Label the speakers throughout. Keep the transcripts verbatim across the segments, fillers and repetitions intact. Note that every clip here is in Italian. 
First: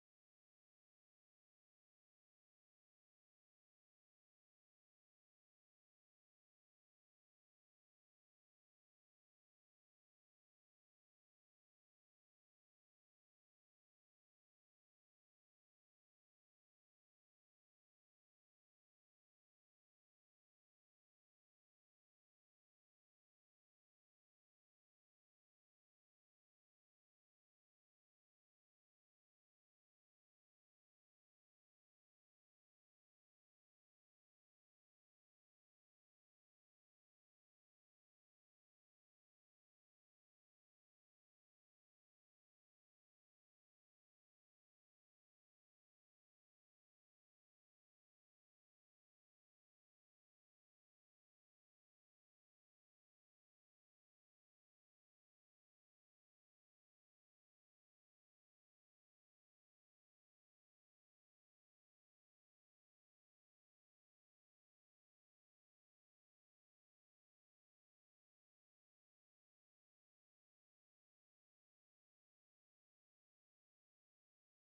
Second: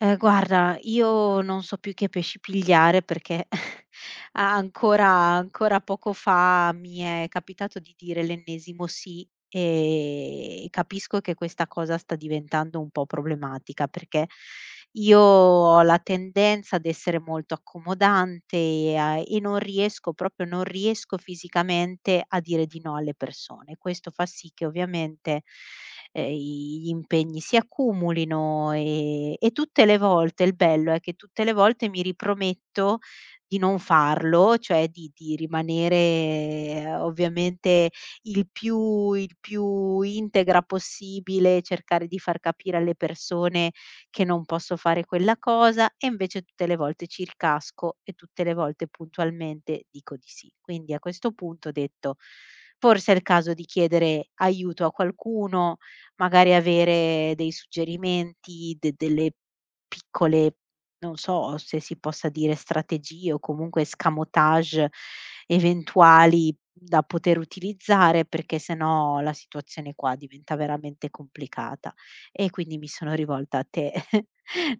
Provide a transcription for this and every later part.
Speaker 1: Ehm, guarda, io non so più che pesci pigliare perché a ancora ancora poco fa mi è capitato di dire l'ennesimo sì. Ehm, capisco che questa cosa sta diventando un po' problematica, perché io ho la tendenza ad essere molto accomodante e a e non riesco proprio non riesco fisicamente a dire di no alle persone. Questo fa sì che, ovviamente, ehm, i gli impegni si accumulino, ehm, e tutte le volte il bello è che tutte le volte mi riprometto di non farlo, cioè di di rimanere, eh, ovviamente, il più il più integra possibile, cercare di far capire alle persone che non posso fare quella cosa, e invece tutte le volte ci ricasco e tutte le volte puntualmente dico di sì. Quindi a questo punto ho detto: "Forse è il caso di chiedere aiuto a qualcuno, magari avere dei suggerimenti, de delle piccole, non so se si possa dire, strategie o comunque escamotage eventuali da poter utilizzare, perché sennò la situazione qua diventa veramente complicata." E quindi mi sono rivolta a te.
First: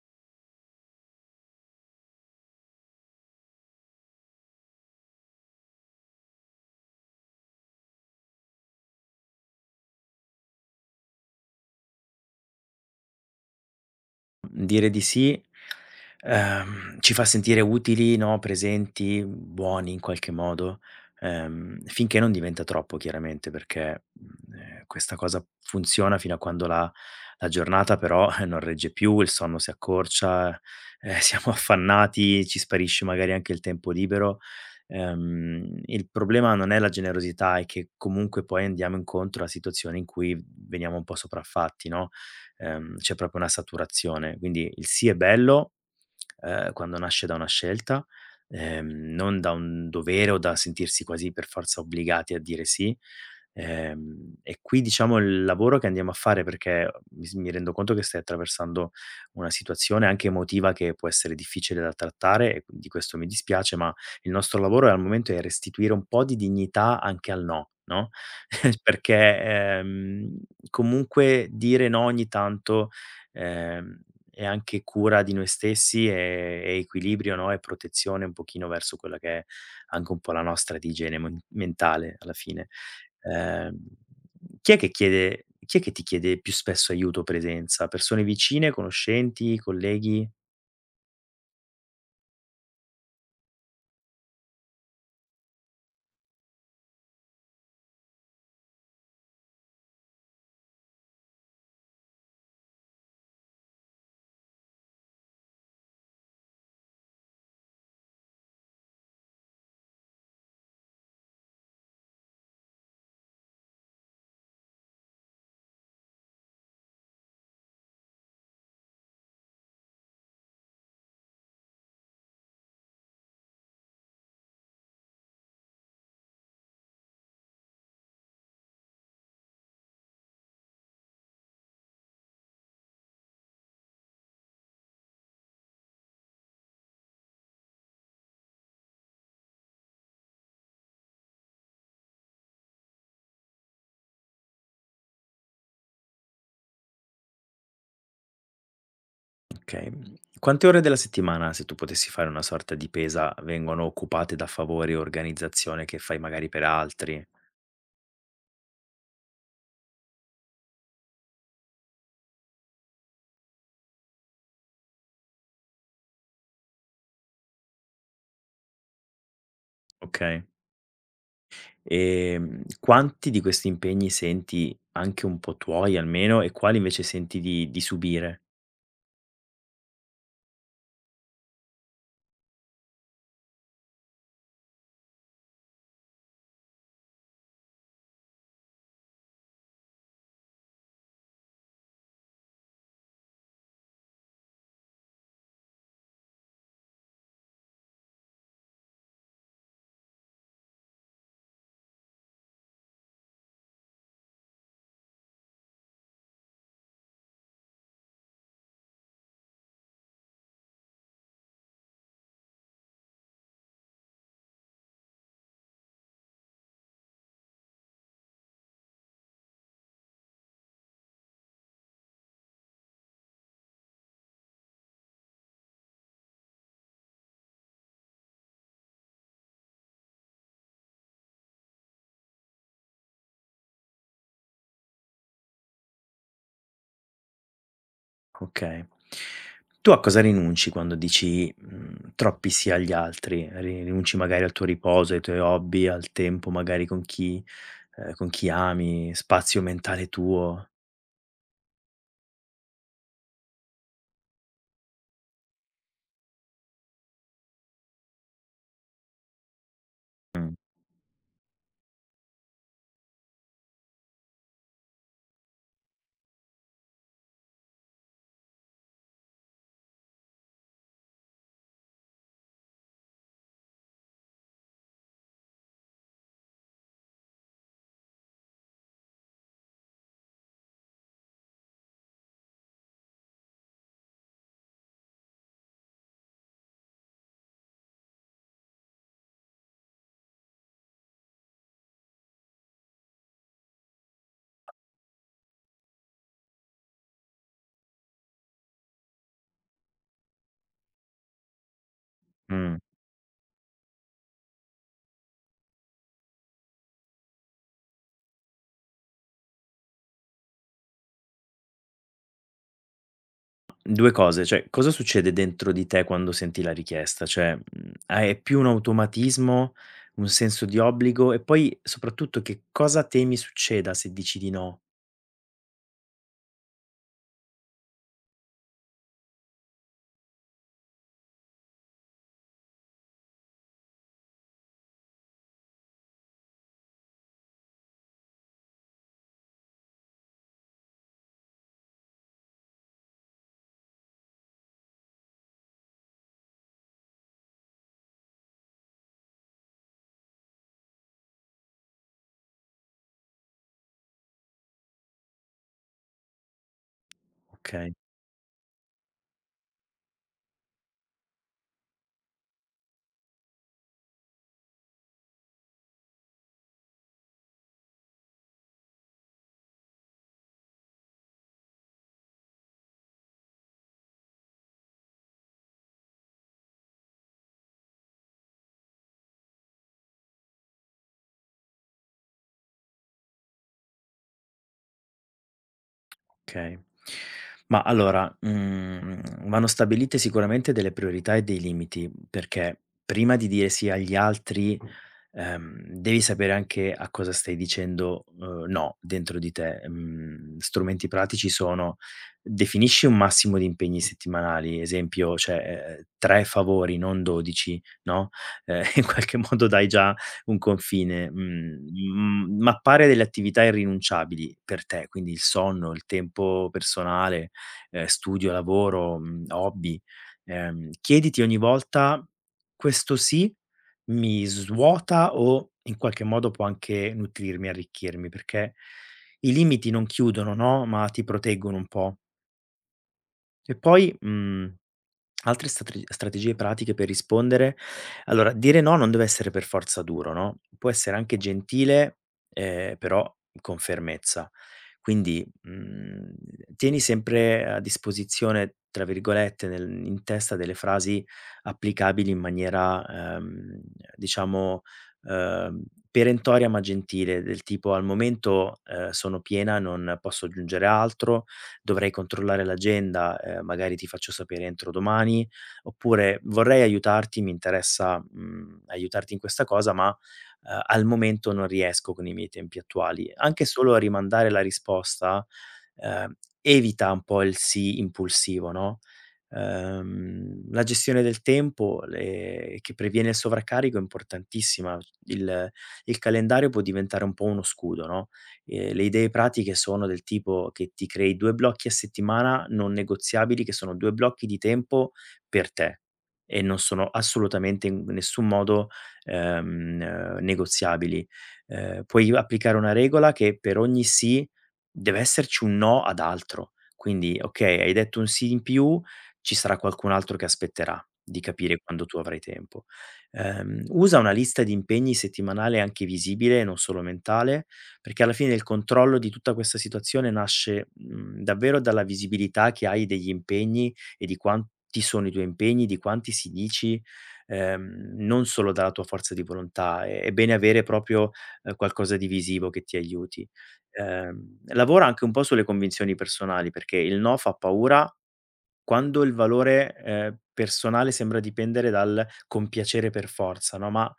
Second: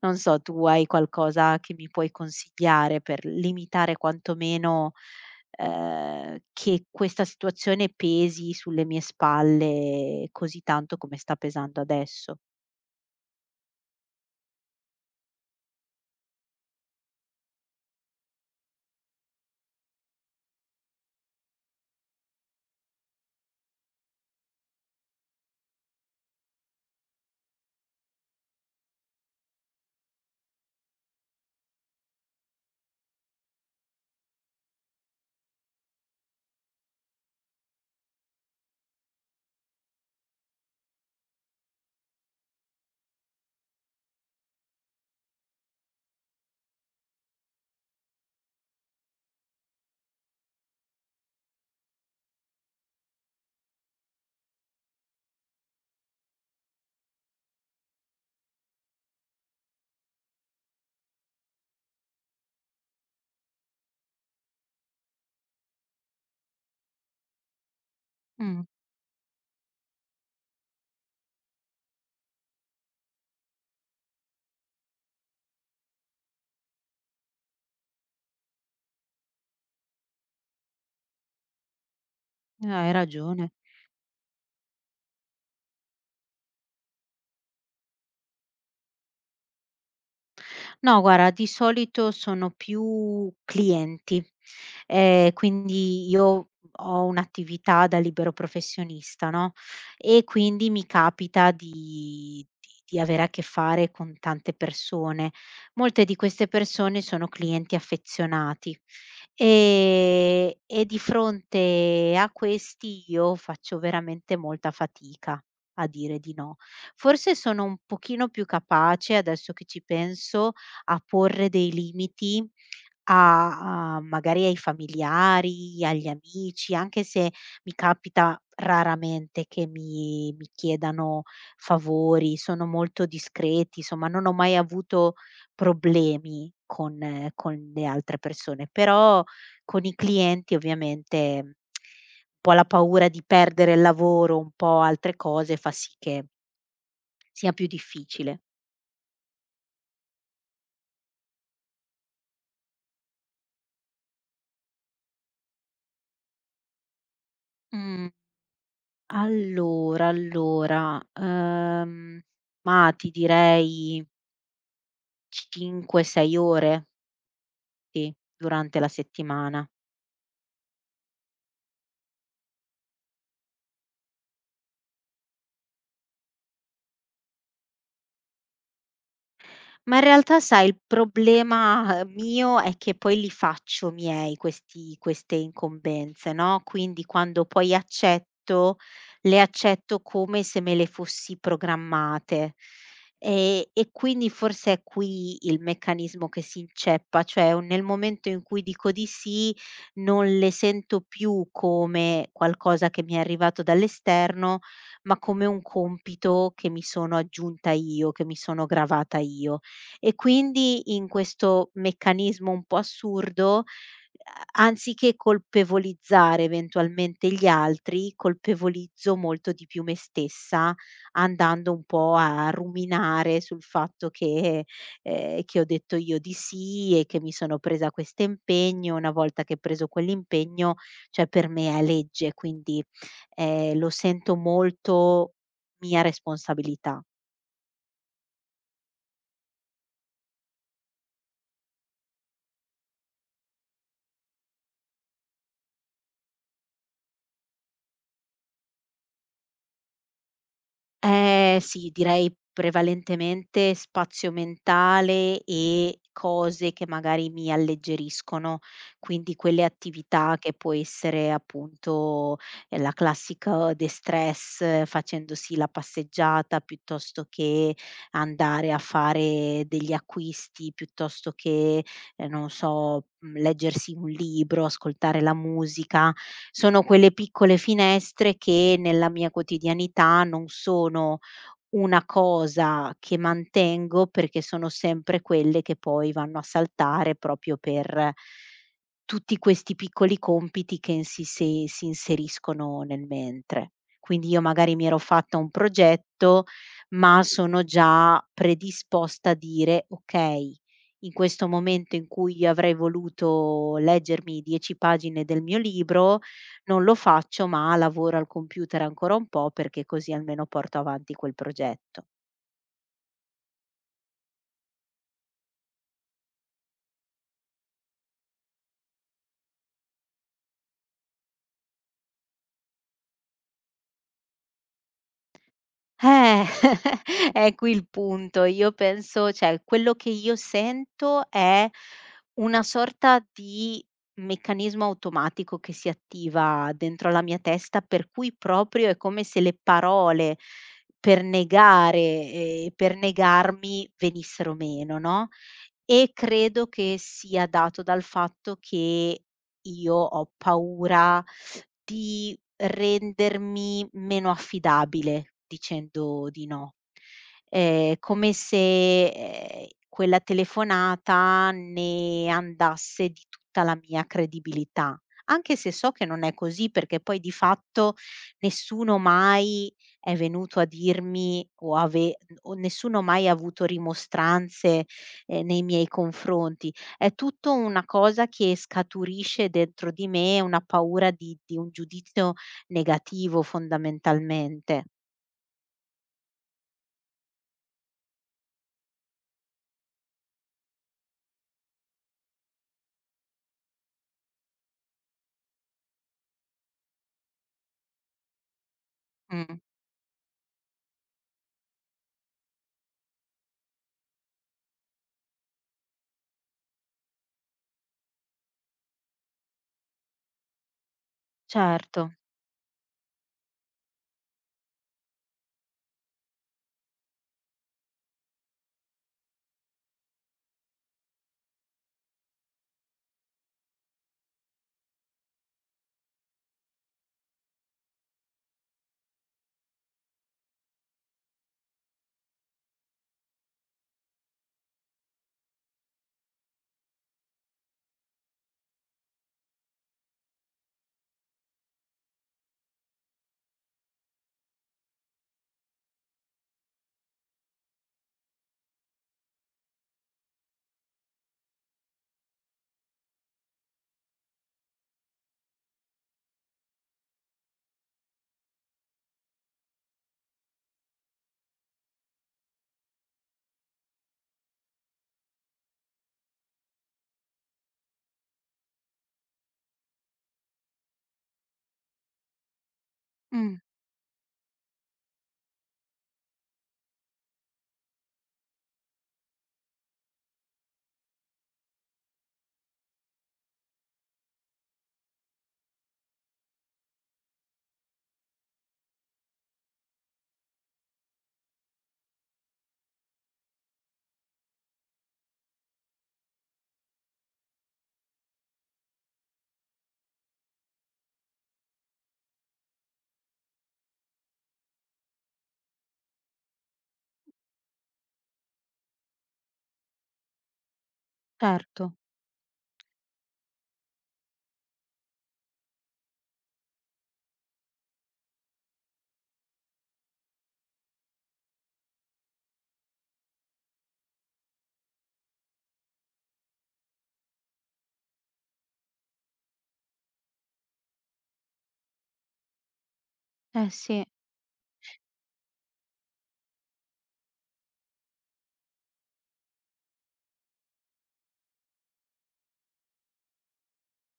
Speaker 1: Non so, tu hai qualcosa che mi puoi consigliare per limitare quantomeno, ehm, che questa situazione pesi sulle mie spalle così tanto come sta pesando adesso?
Speaker 2: Dire di sì, ehm, ci fa sentire utili, no, presenti, buoni in qualche modo, ehm, finché non diventa troppo chiaramente, perché, mhmm, ehm, questa cosa funziona fino a quando la la giornata però, eh, non regge più, il sonno si accorcia, eh, siamo affannati, ci sparisce magari anche il tempo libero. Ehm, il problema non è la generosità, è che comunque poi andiamo incontro a situazioni in cui veniamo un po' sopraffatti, no? Ehm, c'è proprio una saturazione. Quindi il sì è bello, ehm, quando nasce da una scelta, ehm, non da un dovere o da sentirsi quasi per forza obbligati a dire sì. Ehm, e qui diciamo il lavoro che andiamo a fare perché mi s mi rendo conto che stai attraversando una situazione anche emotiva che può essere difficile da trattare e di questo mi dispiace, ma il nostro lavoro al momento è restituire un po' di dignità anche al no, no?
Speaker 1: Mh,
Speaker 2: Perché, ehm, comunque dire no ogni tanto, ehm, è anche cura di noi stessi, e e equilibrio, no, e protezione un pochino verso quella che è anche un po' la nostra di igiene mon mentale alla fine.
Speaker 1: hai ragione.
Speaker 2: Ehm, Chi è che chiede, chi è che ti chiede più spesso aiuto o presenza? Persone vicine, conoscenti, colleghi?
Speaker 1: No, guarda, di solito sono più clienti, ehm, quindi io ho un'attività da libero professionista, no, e quindi mi capita di di di avere a che fare con tante persone. Molte di queste persone sono clienti affezionati, ehm, e di fronte a questi io faccio veramente molta fatica a dire di no. Forse sono un pochino più capace, adesso che ci penso, a porre dei limiti a a magari ai familiari, agli amici, anche se mi capita raramente che mi mi chiedano favori, sono molto discreti, insomma non ho mai avuto problemi con eh, con le altre persone, però con i clienti ovviamente un po' la paura di perdere il lavoro, un po' altre cose fa sì che sia più difficile.
Speaker 2: Okay. Mhmm, Quante ore della settimana, se tu potessi fare una sorta di pesa, vengono occupate da favori o organizzazione che fai magari per altri?
Speaker 1: Mh. Allora, allora, ehm, ma ti direi cinque, sei ore, sì, durante la settimana.
Speaker 2: Okay. Ehm, quanti di questi impegni senti anche un po' tuoi almeno e quali invece senti di di subire?
Speaker 1: Ma in realtà sai il problema, uhm, mio è che poi li faccio miei questi queste incombenze, no, quindi quando poi accetto, le accetto come se me le fossi programmate. Ehm, e quindi forse è qui il meccanismo che si inceppa, cioè o nel momento in cui dico di sì, non le sento più come qualcosa che mi è arrivato dall'esterno, ma come un compito che mi sono aggiunta io, che mi sono gravata io. E quindi in questo meccanismo un po' assurdo, eh, anziché colpevolizzare eventualmente gli altri, colpevolizzo molto di più me stessa, andando un po' a ruminare sul fatto che, ehm, che ho detto io di sì e che mi sono presa quest'impegno. Una volta che ho preso quell'impegno, cioè, per me è legge, quindi, ehm, lo sento molto mia responsabilità.
Speaker 2: Okay. Tu a cosa rinunci quando dici, mhmm, troppi sì agli altri? Ri Rinunci magari al tuo riposo, ai tuoi hobby, al tempo magari con chi, ehm, con chi ami, spazio mentale tuo?
Speaker 1: Ehm, sì, direi prevalentemente spazio mentale e cose che magari mi alleggeriscono, quindi quelle attività che
Speaker 2: Mh,
Speaker 1: può essere, appunto, ehm, la classica de-stress, eh, facendosi la passeggiata, piuttosto che andare a fare degli acquisti, piuttosto che ehm, non so, mhmm, leggersi un libro, ascoltare la musica. Sono quelle piccole finestre che nella mia quotidianità non sono una cosa che mantengo, perché sono sempre quelle che poi vanno a saltare proprio per tutti questi piccoli compiti che si si si inseriscono nel mentre. Quindi io magari mi ero fatta un progetto, ma sono già predisposta a dire: "Okay, in questo momento in cui io avrei
Speaker 2: mh.
Speaker 1: voluto leggermi dieci pagine del mio libro, non lo faccio, ma lavoro al computer ancora un po' perché così almeno porto avanti quel progetto."
Speaker 2: due cose, cioè cosa succede dentro di te quando senti la richiesta? Cioè, mhmm, ah, è più un automatismo, un senso di obbligo e poi soprattutto che cosa temi succeda se dici di no?
Speaker 1: Eh, è qui il punto. Io penso, cioè, quello che io sento è una sorta di meccanismo automatico che si attiva dentro la mia testa, per cui proprio è come se le parole per negare e per negarmi venissero meno, no? E credo che sia dato dal fatto che io ho paura di rendermi meno affidabile dicendo di no.
Speaker 2: Okay,
Speaker 1: È come se, ehm, quella telefonata ne andasse di tutta la mia credibilità, anche se so che non è così, perché poi di fatto nessuno mai è venuto a dirmi, o ave o nessuno mai ha avuto rimostranze, ehm, nei miei confronti. È tutto una cosa che scaturisce dentro di me, una paura di di un giudizio negativo, fondamentalmente.
Speaker 2: okay. Ma allora, mhmm, vanno stabilite sicuramente delle priorità e dei limiti, perché prima di dire sì agli altri, ehm, devi sapere anche a cosa stai dicendo, uhm, no dentro di
Speaker 1: Mh,
Speaker 2: te. Mhmm, Strumenti pratici sono: definisci un massimo di impegni settimanali, esempio, cioè, ehm, tre favori, non dodici, no, ehm, in qualche modo dai già un confine. Mhmm,
Speaker 1: certo.
Speaker 2: mhmm, Mappare delle attività irrinunciabili per te, quindi il sonno, il tempo personale, ehm, studio, lavoro, mhmm, hobby. Ehm, chiediti ogni volta: "Questo sì?" Mi svuota o in qualche modo può anche nutrirmi, arricchirmi, perché i limiti non chiudono, no, ma ti proteggono un po'. E poi, mhmm altre strate strategie pratiche per rispondere? Allora, dire no non deve essere per forza duro, no, può essere anche gentile, ehm, però con fermezza. Quindi, mhmm, tieni sempre a disposizione, tra virgolette, nel in testa delle frasi applicabili in maniera, ehm, diciamo, ehm, perentoria ma gentile, del tipo: "Al momento, ehm, sono piena, non posso aggiungere altro." Dovrei controllare l'agenda, ehm, magari ti faccio sapere entro domani, oppure vorrei aiutarti, mi interessa, mhmm, aiutarti in questa cosa, ma, ehm, al momento non riesco con i miei tempi attuali.
Speaker 1: Mh,
Speaker 2: Anche solo a rimandare la risposta, ehm, evita un po' il sì impulsivo, no, ehm, la gestione del tempo le che previene il sovraccarico è importantissima. Il il calendario può diventare un po' uno scudo, no? Ehm, le idee pratiche sono del tipo che ti crei due blocchi a settimana non negoziabili, che sono due blocchi di tempo per te e non sono assolutamente in nessun modo, ehm, eh, negoziabili. Ehm, puoi applicare una regola che per ogni sì deve esserci un no ad altro. Quindi, okay, hai detto un sì in più, ci sarà qualcun altro che aspetterà di capire
Speaker 1: certo.
Speaker 2: quando tu avrai tempo. Ehm, usa una lista di impegni settimanale anche visibile, non solo mentale, perché alla fine il controllo di tutta questa situazione nasce, mhmm, davvero dalla visibilità che hai degli impegni e di quanti sono i tuoi impegni, di quanti si dici, ehm, non solo dalla tua forza di volontà. È è bene avere proprio, ehm, qualcosa di visivo che ti aiuti.
Speaker 1: Eh sì.
Speaker 2: Ehm, lavora anche un po' sulle convinzioni personali, perché il no fa paura quando il valore, ehm, personale sembra dipendere dal compiacere per forza, no, ma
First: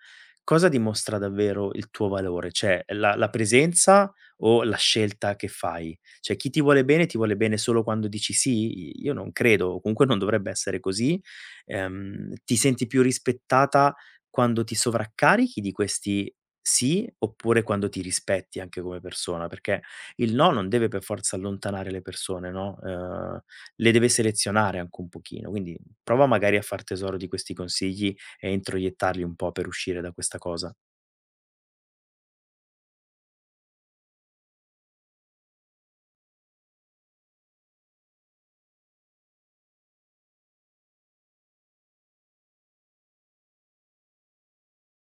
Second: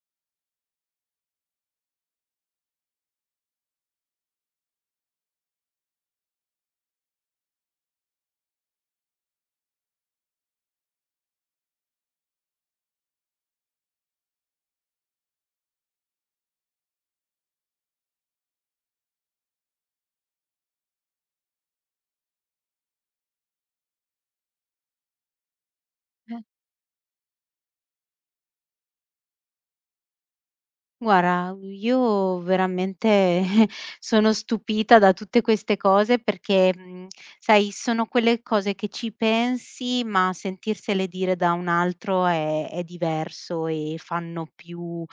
Speaker 2: cosa dimostra davvero il tuo valore? Cioè la la presenza o la scelta che fai? Cioè chi ti vuole bene, ti vuole bene solo quando dici sì? I Io non credo, o comunque non dovrebbe essere così. Ehm, ti senti più rispettata quando ti sovraccarichi di questi sì, oppure quando ti rispetti anche come persona? Perché il no non deve per forza allontanare le persone, no? Ehm le deve selezionare anche un pochino, quindi prova
Speaker 1: Eh.
Speaker 2: magari a far tesoro di questi consigli e introiettarli un po' per uscire da questa cosa.
Speaker 1: Guarda, io veramente sono stupita da tutte queste cose perché, mhmm, sai, sono quelle cose che ci pensi, ma sentirsele dire da un altro è è diverso e fanno più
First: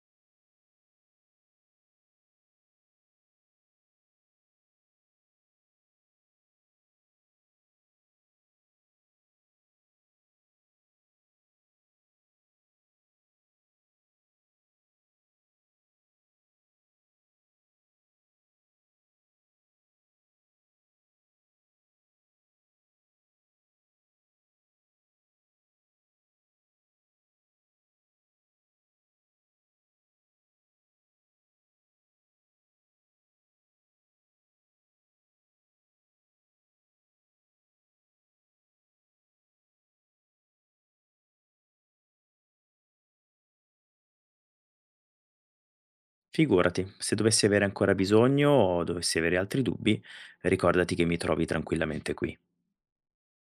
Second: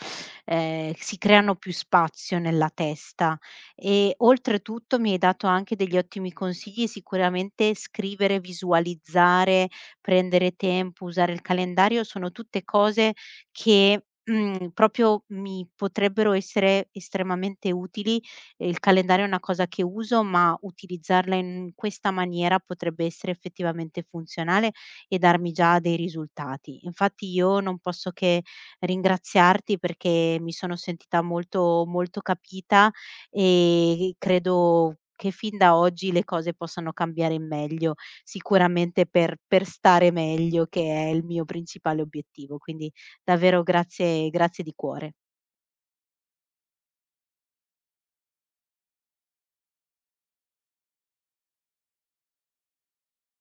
Speaker 1: ehm, si creano più spazio nella testa. E oltretutto mi hai dato anche degli ottimi consigli, sicuramente scrivere, visualizzare, prendere tempo, usare il calendario, sono tutte cose che, mhmm, proprio mi potrebbero essere estremamente utili. Ehm, il calendario è una cosa che uso, ma utilizzarla in questa maniera potrebbe essere effettivamente funzionale e darmi già dei risultati. Infatti io non posso che ringraziarti, perché mi sono sentita molto, molto capita, e credo che fin da oggi le cose possano cambiare in meglio, sicuramente per per stare meglio, che è il mio principale obiettivo. Quindi Davvero grazie, grazie di cuore.
Speaker 2: Figurati, se dovessi avere ancora bisogno o dovessi avere altri dubbi, ricordati che mi trovi tranquillamente qui.